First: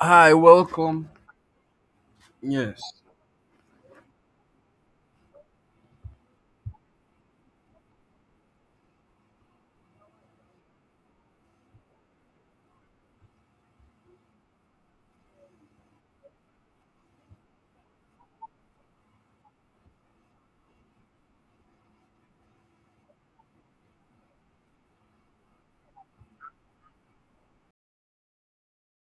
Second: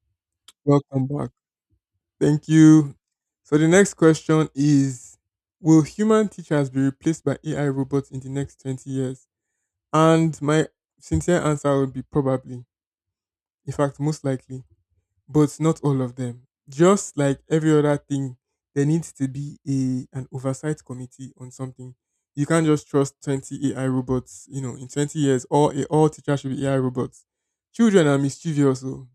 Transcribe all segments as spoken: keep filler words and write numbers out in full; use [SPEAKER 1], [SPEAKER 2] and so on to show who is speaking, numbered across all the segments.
[SPEAKER 1] Hi,
[SPEAKER 2] Welcome
[SPEAKER 1] welcome.
[SPEAKER 2] back. Thank
[SPEAKER 1] Yeah,
[SPEAKER 2] you. So the next question is: Will human teachers be replaced by A I robots in the next twenty years? And my sincere answer would be probably. In fact, most likely, but not all of them. Just like every other thing, there needs to be a an oversight committee on something. You can't just trust twenty A I robots, you know, in twenty years all all teachers should be A I robots. Children are mischievous, oh.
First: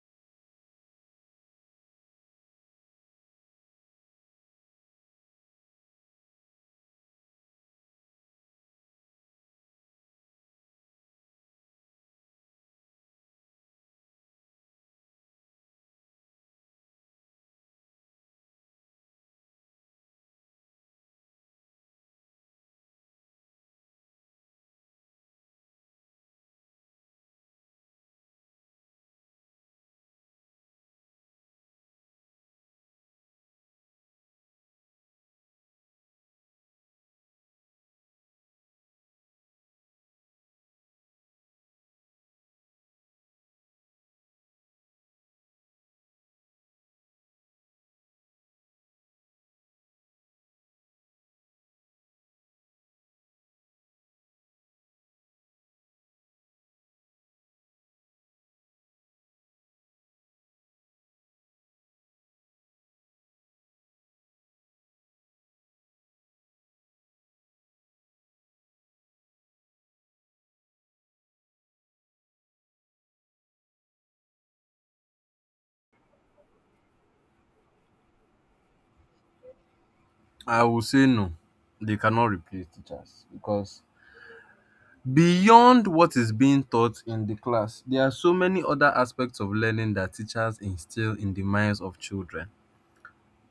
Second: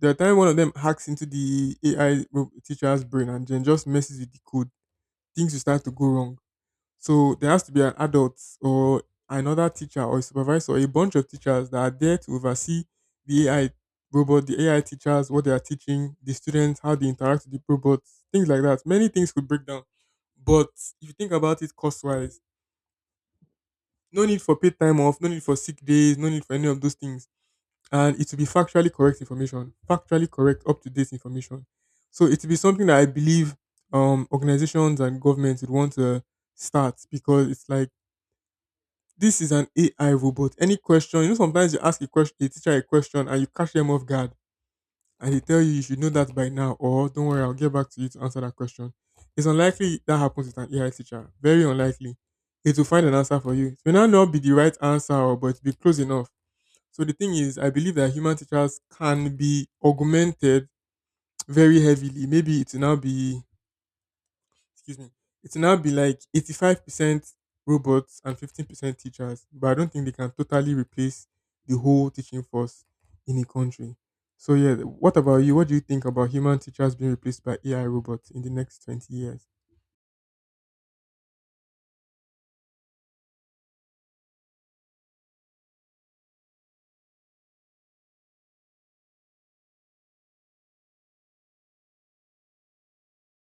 [SPEAKER 2] The time one of them hacks into the A I ro- teacher's brain and then just messes with the code, things will start to go wrong. So there has to be an adult or another teacher or a supervisor or a bunch of teachers that are there to oversee the A I robot, the A I teachers, what they are teaching, the students, how they interact with the robots, things like that. Many things could break down. But if you think about it cost wise, no need for paid time off, no need for sick days, no need for any of those things and it will be factually correct information, factually correct, up to date information. So it will be something that I believe um, organizations and governments would want to start because it's like this is an A I robot. Any question, you know, sometimes you ask a question, a teacher a question, and you catch them off guard, and they tell you you should know that by now, or don't worry, I'll get back to you to answer that question. It's unlikely that happens with an A I teacher. Very unlikely. It will find an answer for you. It may not not be the right answer, or- but it'll be close enough. So the thing is, I believe that human teachers can be augmented very heavily. Maybe it will now be, Excuse me, it will now be like eighty-five percent robots and fifteen percent teachers. But I don't think they can totally replace the whole teaching force in a country. So yeah, what about you? What do you think about human teachers being replaced by A I robots in the next twenty years?
[SPEAKER 1] I will say no. They cannot replace teachers because beyond what is being taught in the class, there are so many other aspects of learning that teachers instill in the minds of children,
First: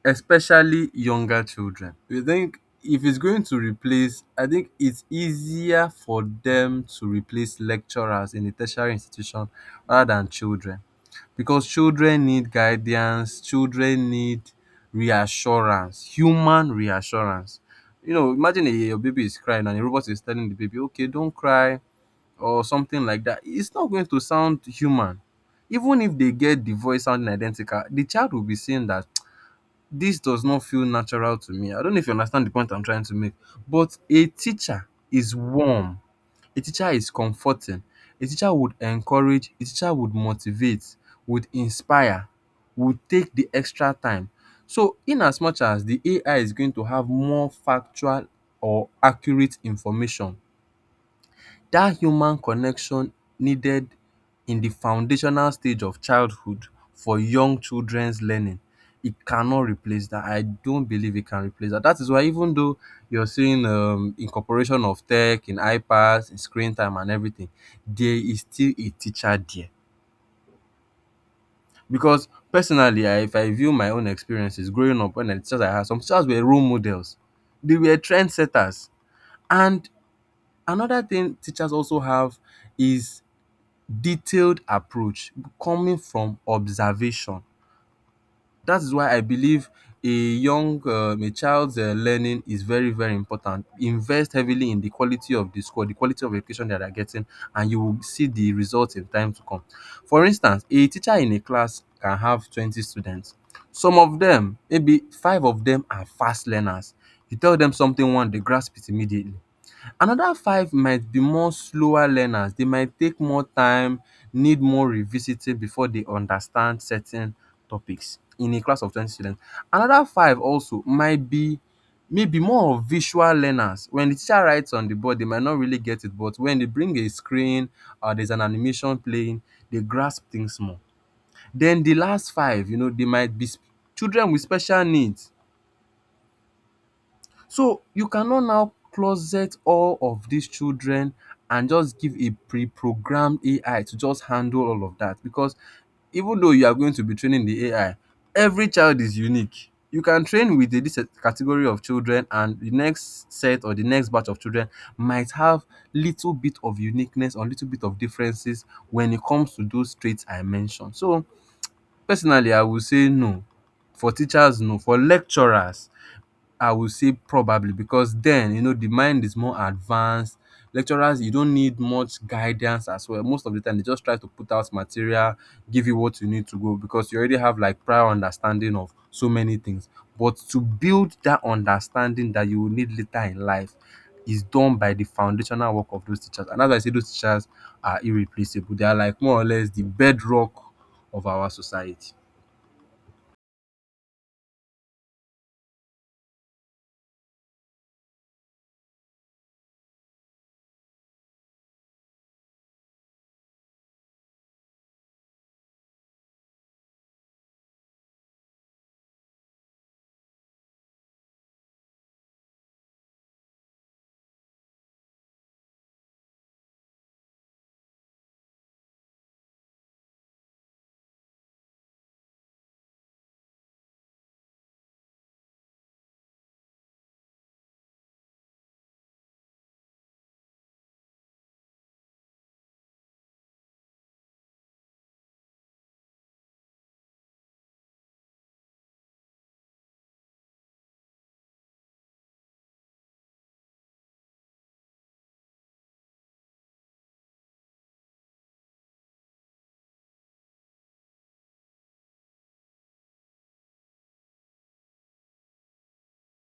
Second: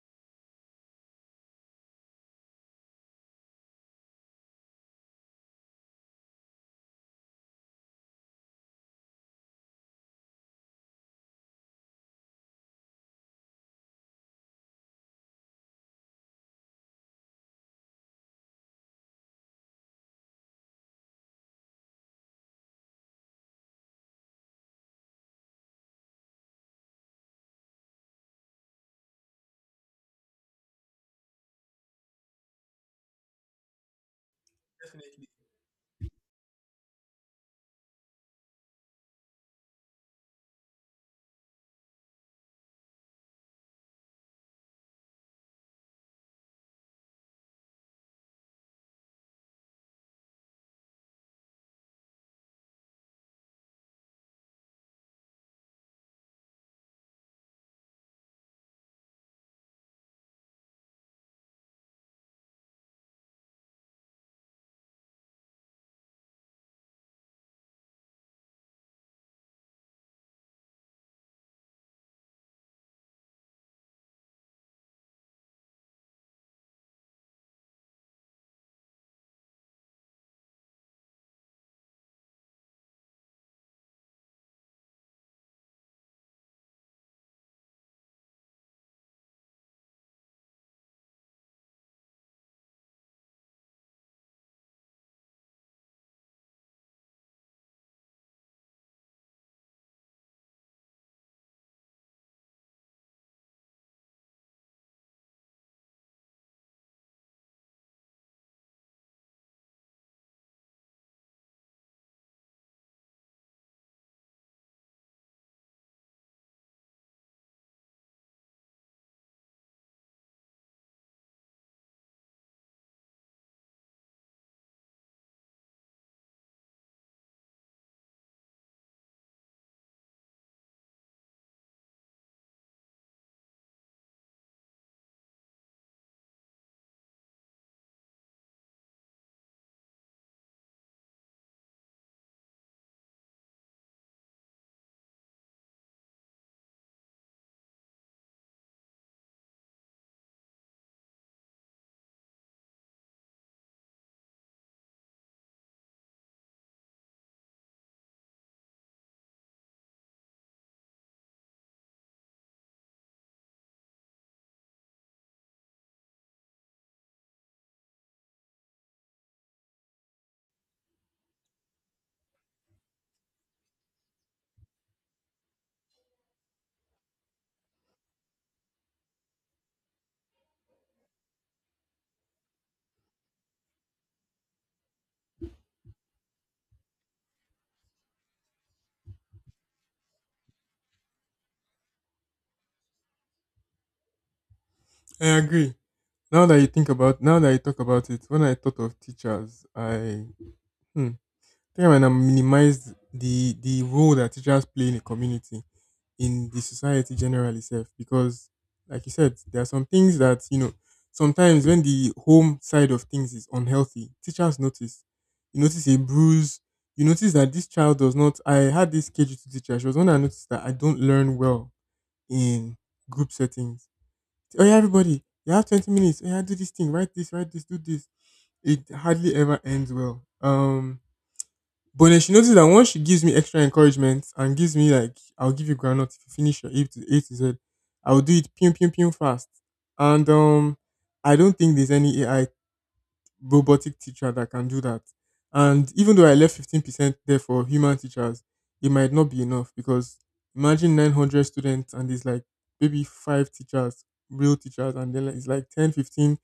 [SPEAKER 1] especially younger children. You think if it's going to replace, I think it's easier for them to replace lecturers in a tertiary institution rather than children because children need guidance, children need reassurance, human reassurance. You know, imagine a, your baby is crying and a robot is telling the baby, okay, don't cry, or something like that. It's not going to sound human. Even if they get the voice sounding identical, the child will be saying that this does not feel natural to me. I don't know if you understand the point I'm trying to make, but a teacher
[SPEAKER 2] Definitely.
[SPEAKER 1] is warm, a teacher is comforting, a teacher would encourage, a teacher would motivate, would inspire, would take the extra time. So, in as much as the A I is going to have more factual or accurate information, that human connection needed in the foundational stage of childhood for young children's learning, it cannot replace that. I don't believe it can replace that. That is why even though you're seeing um, incorporation of tech in iPads, in screen time and everything, there is still a teacher there. Because personally, I, if I view my own experiences growing up, when the teachers I had, some teachers were role models. They were trendsetters. And another thing teachers also have is detailed approach coming from observation. That is why I believe a young, um, a child's uh, learning is very, very important. Invest heavily in the quality of the school, the quality of education that they're getting, and you will see the results in time to come. For instance, a teacher in a class can have twenty students. Some of them, maybe five of them are fast learners. You tell them something one, they grasp it immediately. Another five might be more slower learners. They might take more time, need more revisiting before they understand certain topics in a class of twenty students. Another five also might be maybe more of visual learners. When the teacher writes on the board, they might not really get it, but when they bring a screen or there's an animation playing, they grasp things more. Then the last five, you know, they might be s- children with special needs. So you cannot now closet all of these children and just give a pre-programmed A I to just handle all of that because even though you are going to be training the A I, every child is unique. You can train with a, this category of children, and the next set or the next batch of children might have little bit of uniqueness or little bit of differences when it comes to those traits I mentioned. So personally, I would say no. For teachers, no. For lecturers, I would say probably because then you know the mind is more advanced. Lecturers, you don't need much guidance as well. Most of the time, they just try to put out material, give you what you need to go because you already have like prior understanding of so many things. But to build that understanding that you will need later in life is done by the foundational work of those teachers. And as I say, those teachers are irreplaceable. They are like more or less the bedrock of our society.
[SPEAKER 2] I agree. Now that you think about, now that you talk about it, when I thought of teachers, I hmm, Time and I minimize the the role that teachers play in a community, in the society generally self. Because like you said, there are some things that, you know, sometimes when the home side of things is unhealthy, teachers notice. You notice a bruise. You notice that this child does not. I had this K G two teacher, she was one that noticed that I don't learn well in group settings. Oh yeah, everybody, you have twenty minutes, oh yeah, do this thing, write this, write this, do this. It hardly ever ends well. Um, but then she noticed that once she gives me extra encouragement and gives me like, I'll give you groundnut if you finish your A to A to Z, I'll do it pew pew pew fast. And um, I don't think there's any A I robotic teacher that can do that. And even though I left fifteen percent there for human teachers, it might not be enough because imagine nine hundred students and there's like maybe five teachers, real teachers, and then it's like ten, fifteen,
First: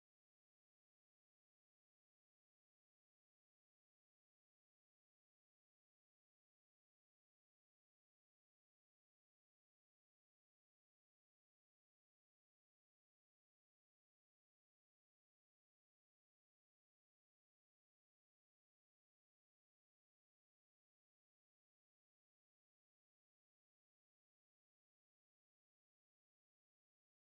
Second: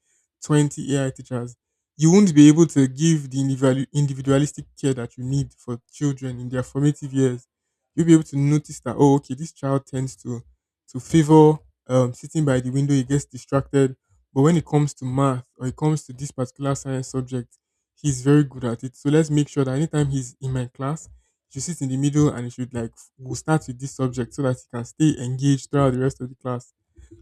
[SPEAKER 2] twenty A I teachers. You won't be able to give the individual- individualistic care that you need for children in their formative years. You'll be able to notice that, oh, okay, this child tends to, to favor um, sitting by the window, he gets distracted but when it comes to math or it comes to this particular science subject, he's very good at it. So let's make sure that anytime he's in my class, he should sit in the middle and he should like we'll start with this subject so that he can stay engaged throughout the rest of the class.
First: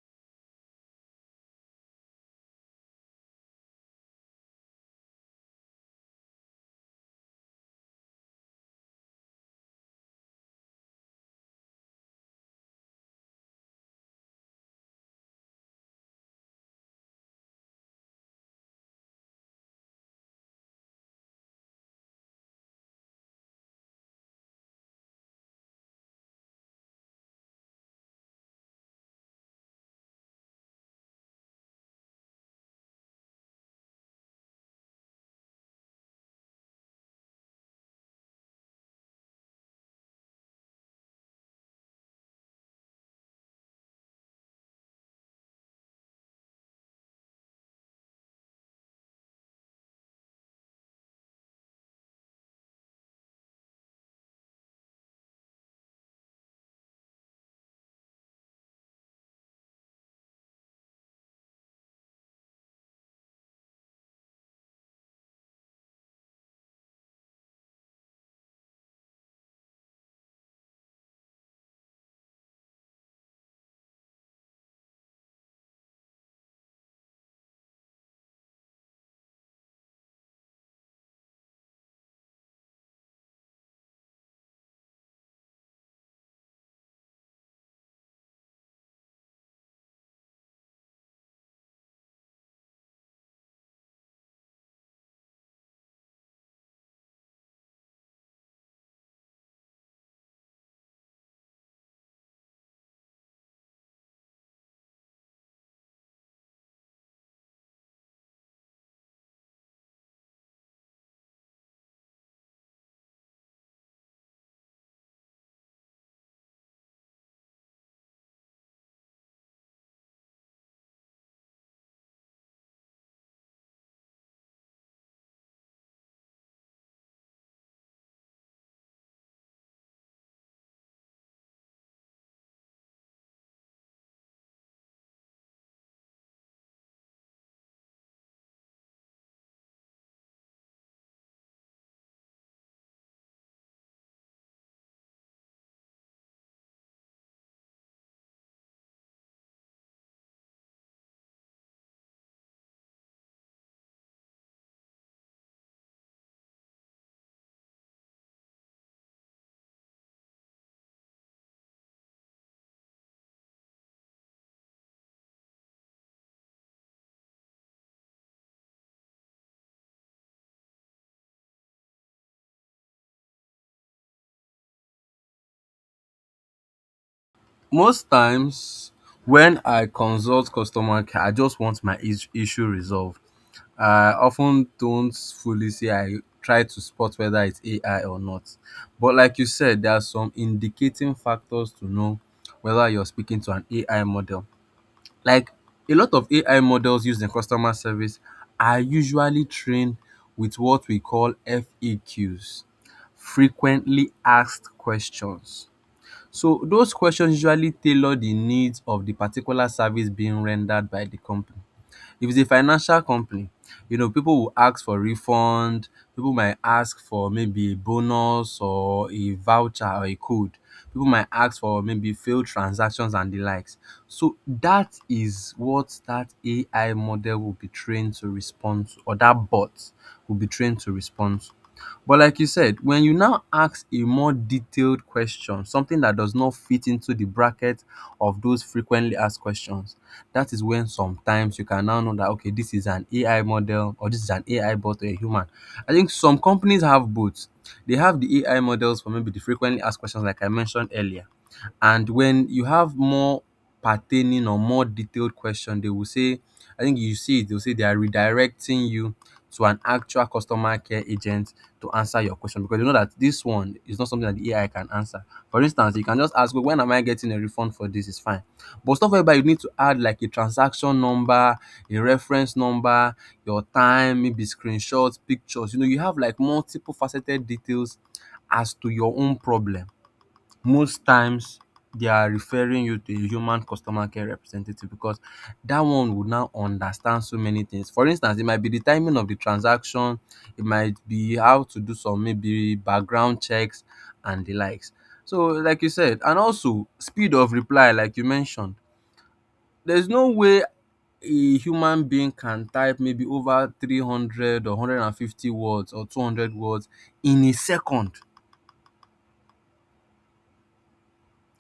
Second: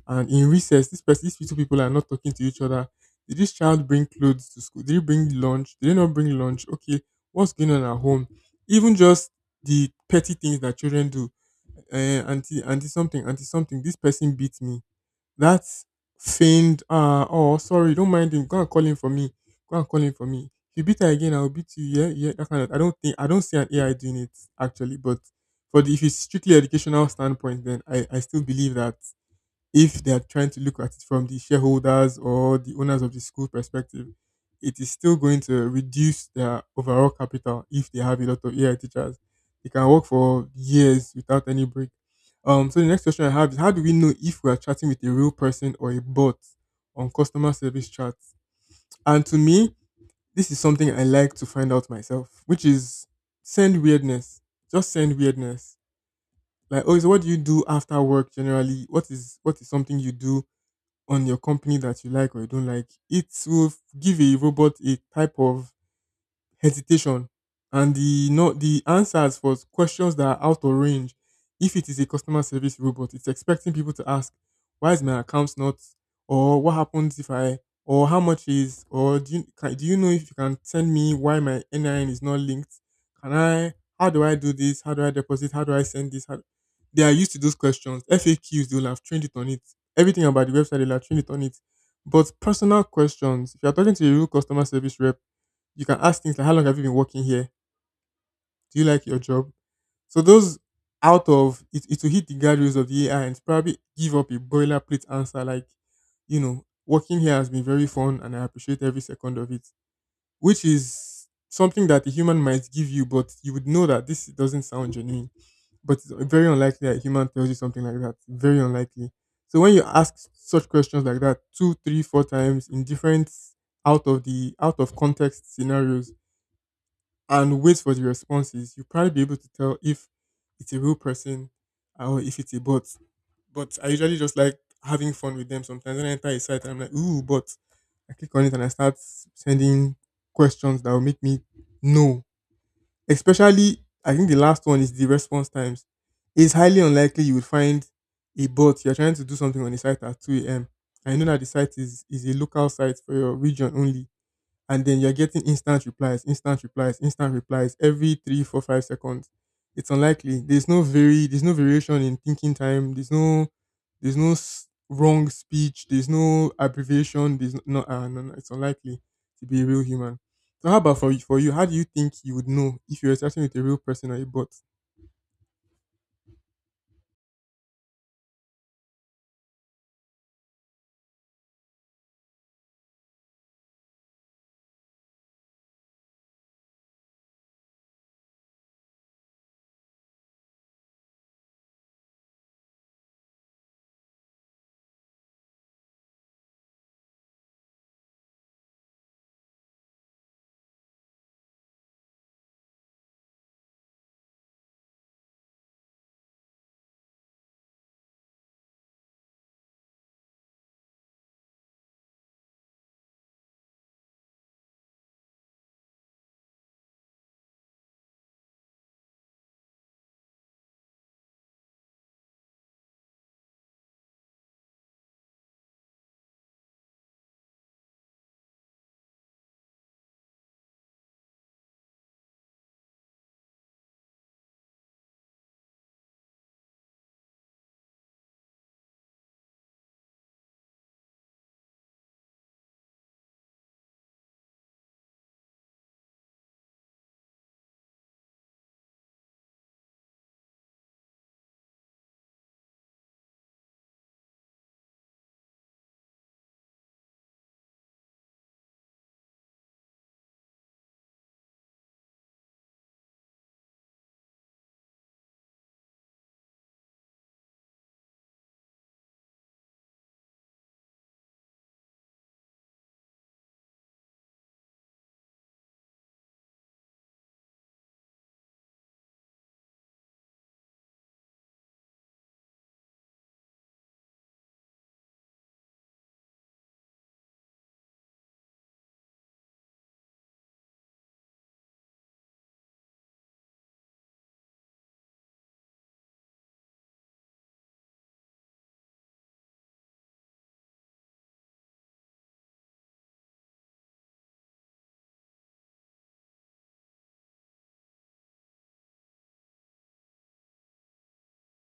[SPEAKER 2] And in recess, this person, these two people are not talking to each other. Did this child bring clothes to school? Did he bring lunch? Did he not bring lunch? Okay, what's going on at home? Even just the petty things that children do. Uh, auntie, auntie something, auntie something. This person beat me. That feigned, uh, "Oh, sorry, don't mind him. Go and call him for me. Go and call him for me. If you beat her again, I'll beat you." Yeah, yeah, that kind of. I don't think. I don't see an A I doing it actually, but for the if it's strictly educational standpoint, then I, I still believe that if they are trying to look at it from the shareholders or the owners of the school perspective, it is still going to reduce their overall capital if they have a lot of A I teachers. They can work for years without any break. Um, so the next question I have is: how do we know if we are chatting with a real person or a bot on customer service chats? And to me, this is something I like to find out myself, which is send weirdness. Just send weirdness. Like, oh, so what do you do after work generally? What is what is something you do on your company that you like or you don't like, it will f- give a robot a type of hesitation and the no the answers for questions that are out of range. If it is a customer service robot, it's expecting people to ask, "Why is my account not?" or "What happens if I?" or "How much is?" or "Do you can, do you know if you can send me why my N I N is not linked? Can I? How do I do this? How do I deposit? How do I send this?" How, they are used to those questions. F A Qs they will have trained it on it. Everything about the website they'll have trained it on it. But personal questions, if you're talking to a real customer service rep, you can ask things like, how long have you been working here? Do you like your job? So those out of it, it will hit the guardrails of the A I and probably give up a boilerplate answer like, you know, working here has been very fun and I appreciate every second of it, which is something that a human might give you, but you would know that this doesn't sound genuine. But it's very unlikely that a human tells you something like that. Very unlikely. So when you ask such questions like that two, three, four times in different out of the out of context scenarios, and wait for the responses, you'll probably be able to tell if it's a real person or if it's a bot. But I usually just like having fun with them sometimes. When I enter a site and I'm like, "Ooh, bot!" I click on it and I start sending questions that will make me know. Especially, I think the last one is the response times. It's highly unlikely you would find a bot. You're trying to do something on the site at two a m. I know that the site is, is a local site for your region only and then you're getting instant replies, instant replies, instant replies every three, four, five seconds. It's unlikely. There's no very, there's no variation in thinking time. There's no, there's no s- wrong speech. There's no abbreviation. There's no, uh, no, no, It's unlikely to be a real human. So how about for you? For you, how do you think you would know if you were chatting with a real person or a bot?
[SPEAKER 1] Most times when I consult customer care, I just want my is- issue resolved. I often don't fully say I try to spot whether it's A I or not. But like you said, there are some indicating factors to know whether you're speaking to an A I model. Like a lot of A I models used in customer service are usually trained with what we call F A Qs, frequently asked questions, so those questions usually tailor the needs of the particular service being rendered by the company. If it's a financial company, you know, people will ask for refund, people might ask for maybe a bonus or a voucher or a code. People might ask for maybe failed transactions and the likes. So that is what that A I model will be trained to respond to, or that bot will be trained to respond to. But like you said, when you now ask a more detailed question, something that does not fit into the bracket of those frequently asked questions, that is when sometimes you can now know that, okay, this is an A I model or this is an A I bot or a human. I think some companies have both. They have the A I models for maybe the frequently asked questions, like I mentioned earlier. And when you have more pertaining or more detailed question, they will say, I think you see it, they'll say they are redirecting you to an actual customer care agent to answer your question because you know that this one is not something that the A I can answer. For instance, you can just ask, "Well, when am I getting a refund for this? It's fine." But stuff whereby you need to add like a transaction number, a reference number, your time, maybe screenshots, pictures. You know, you have like multiple faceted details as to your own problem, most times they are referring you to a human customer care representative because that one would now understand so many things. For instance, it might be the timing of the transaction, it might be how to do some maybe background checks and the likes. So, like you said, and also speed of reply, like you mentioned, there's no way a human being can type maybe over three hundred or one hundred fifty words or two hundred words in a second.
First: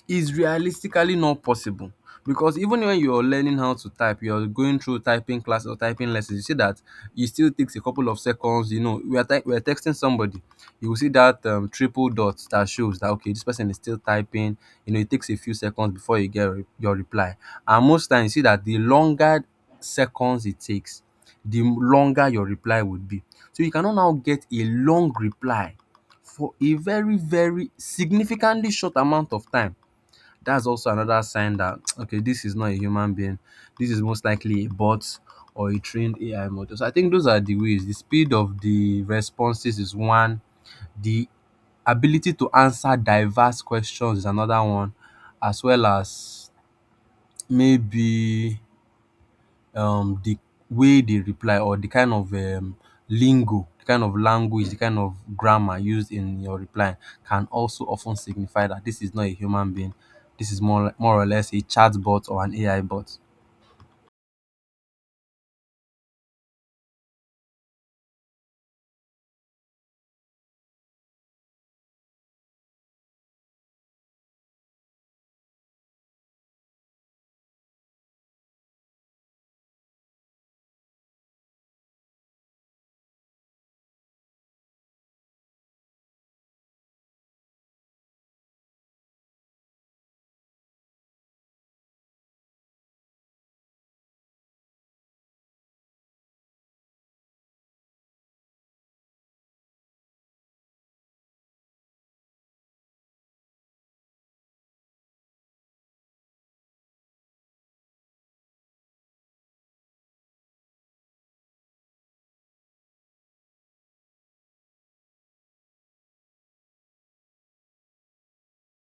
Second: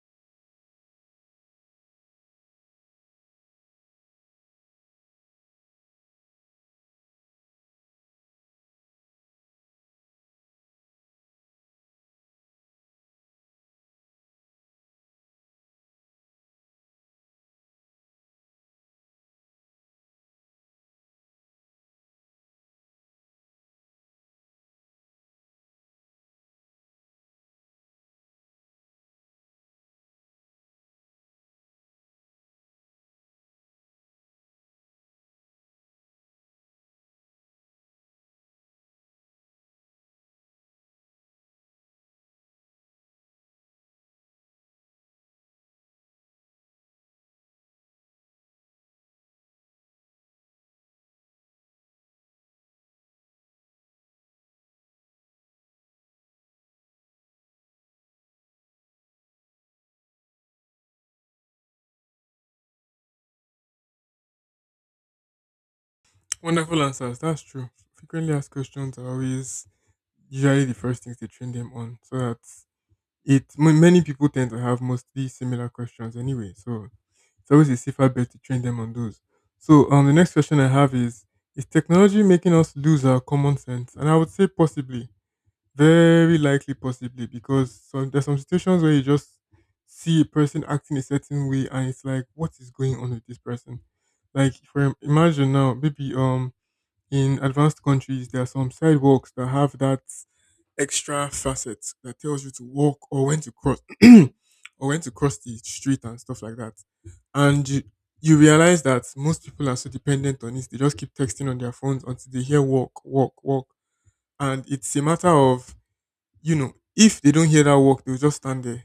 [SPEAKER 1] Is realistically not possible because even when you're learning how to type, you're going through typing class or typing lessons, you see that it still takes a couple of seconds. You know, we are, ty- we are texting somebody, you will see that um, triple dot that shows that, okay, this person is still typing. You know, it takes a few seconds before you get re- your reply. And most times, you see that the longer seconds it takes, the longer your reply would be. So you cannot now get a long reply for a very, very significantly short amount of time. That's also another sign that okay, this is not a human being, this is most likely a bot or a trained AI model. So I think those are the ways: the speed of the responses is one, the ability to answer diverse questions is another one, as well as maybe um the way they reply or the kind of um, lingo, the kind of language, the kind of grammar used in your reply can also often signify that this is not a human being. This is more, more or less a chatbot or an A I bot.
[SPEAKER 2] Wonderful answers. That's true. Frequently asked questions are always usually the first things they train them on. So that It m- many people tend to have mostly similar questions anyway, so it's always a safer bet to train them on those. So um, the next question I have is: Is technology making us lose our common sense? And I would say possibly, very likely, possibly, because some, there's some situations where you just see a person acting a certain way, and it's like, what is going on with this person? Like, for imagine now, maybe um, in advanced countries, there are some sidewalks that have that extra facets that tells you to walk or when to cross or when to cross the street and stuff like that. And you, you realize that most people are so dependent on it, they just keep texting on their phones until they hear walk, walk, walk. And it's a matter of, you know, if they don't hear that walk, they'll just stand there.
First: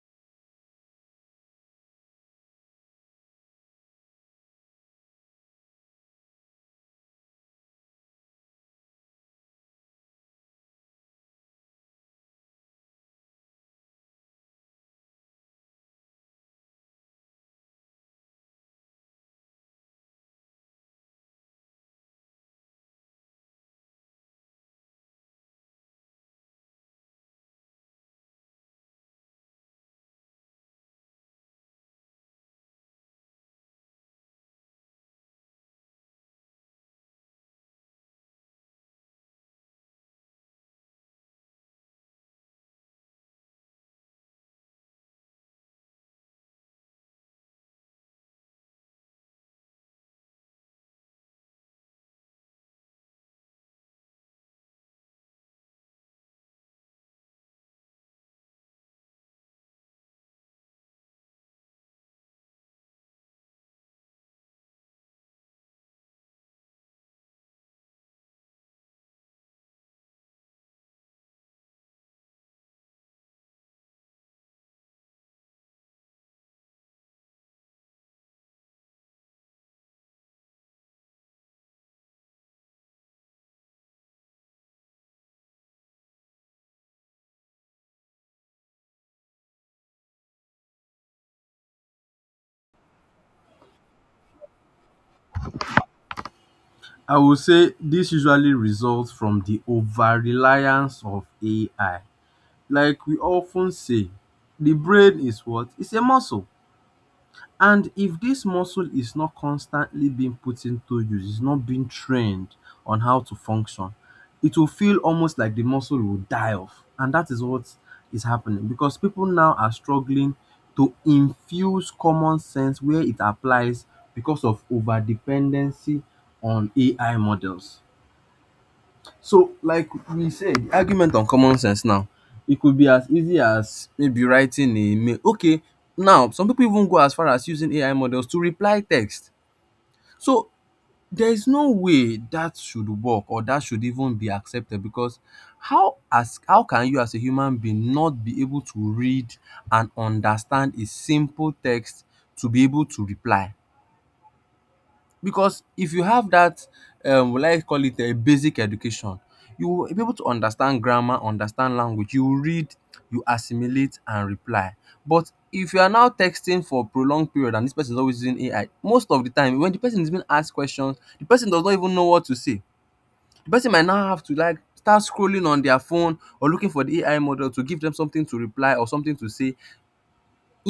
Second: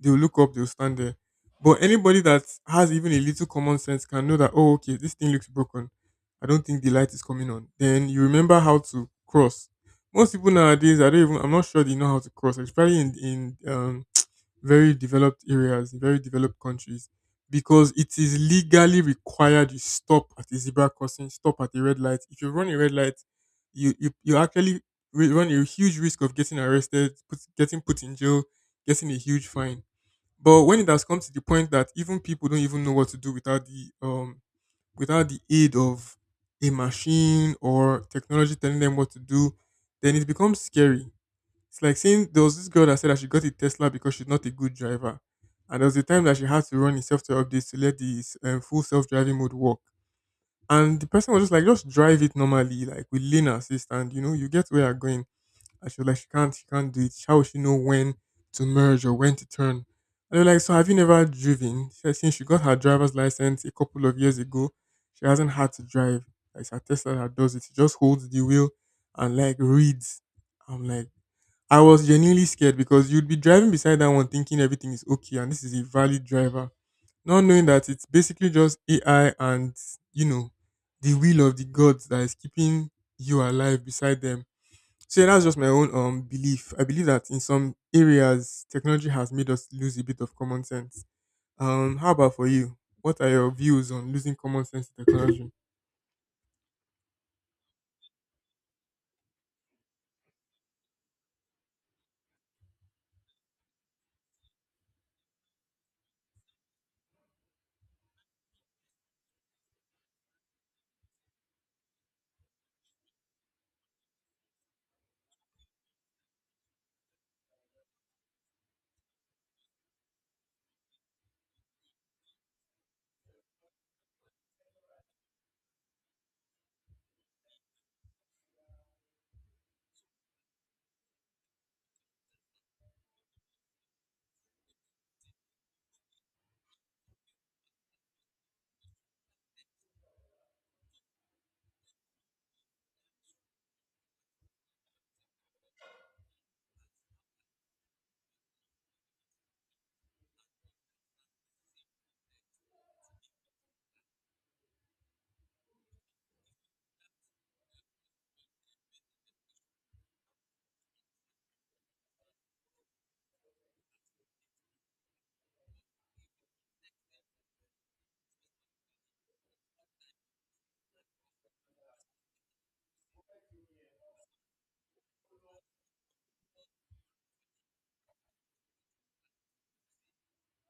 [SPEAKER 2] They'll look up, they'll stand there. But anybody that has even a little common sense can know that, oh, okay, this thing looks broken. I don't think the light is coming on. Then you remember how to cross. Most people nowadays, I don't even, I'm not sure they know how to cross, especially in, in um, very developed areas, in very developed countries, because it is legally required you stop at a zebra crossing, stop at a red light. If you run a red light, you, you, you actually re- run a huge risk of getting arrested, put, getting put in jail, getting a huge fine but when it has come to the point that even people don't even know what to do without the um without the aid of a machine or technology telling them what to do, then it becomes scary. It's like saying there was this girl that said that she got a Tesla because she's not a good driver, and there was a time that she had to run a software update to let the um, full self-driving mode work, and the person was just like, just drive it normally, like with lane assist, and you know you get where you're going and she was like, she can't, she can't do it. How will she know when to merge or when to turn? And they were like, so have you never driven? She said, since she got her driver's license a couple of years ago, she hasn't had to drive. Like, it's her Tesla that does it. She just holds the wheel and like reads. I'm like, I was genuinely scared because you'd be driving beside that one thinking everything is okay and this is a valid driver, not knowing that it's basically just A I and, you know, the will of the gods that is keeping you alive beside them. So yeah, that's just my own um belief. I believe that in some areas technology has made us lose a bit of common sense. Um, how about for you? What are your views on losing common sense to technology?
[SPEAKER 1] I would say this usually results from the over reliance of A I. Like we often say, the brain is what? It's a muscle. And if this muscle is not constantly being put into use, it's not being trained on how to function, it will feel almost like the muscle will die off. And that is what is happening because people now are struggling to infuse common sense where it applies because of over dependency on A I models. So, like we said, the argument on common sense now, it could be as easy as maybe writing a mail. Okay, now some people even go as far as using A I models to reply text. So, there is no way that should work or that should even be accepted because how as how can you as a human being not be able to read and understand a simple text to be able to reply? Because if you have that, um, will I call it a basic education, you will be able to understand grammar, understand language, you will read, you assimilate and reply. But if you are now texting for prolonged period and this person is always using A I, most of the time when the person is being asked questions, the person does not even know what to say. The person might now have to like start scrolling on their phone or looking for the A I model to give them something to reply or something to say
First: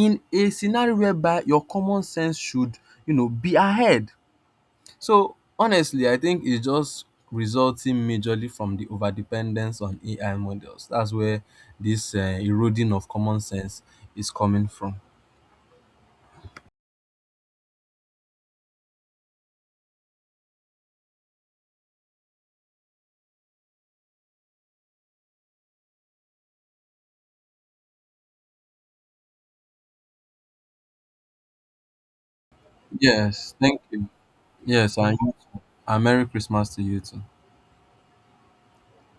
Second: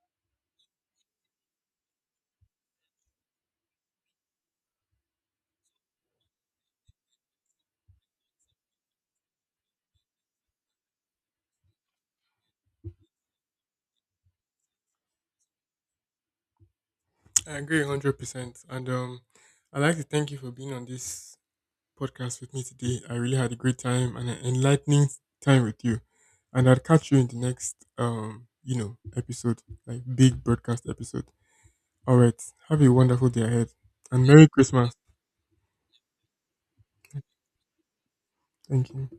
[SPEAKER 1] in a scenario whereby your common sense should, you know, be ahead. So honestly, I think it's just resulting majorly from the overdependence on A I models. That's where this uh, eroding of common sense is coming from.
[SPEAKER 2] I agree hundred percent. And um, I'd like to thank you for being on this podcast with me today. I really had a great time and an enlightening time with you. And I'll catch you in the next um, you know, episode, like big broadcast episode. All right. Have a wonderful day
[SPEAKER 1] Yes,
[SPEAKER 2] ahead.
[SPEAKER 1] thank you.
[SPEAKER 2] And Merry Christmas.
[SPEAKER 1] Yes, and, and Merry Christmas to you too.
[SPEAKER 2] Thank you.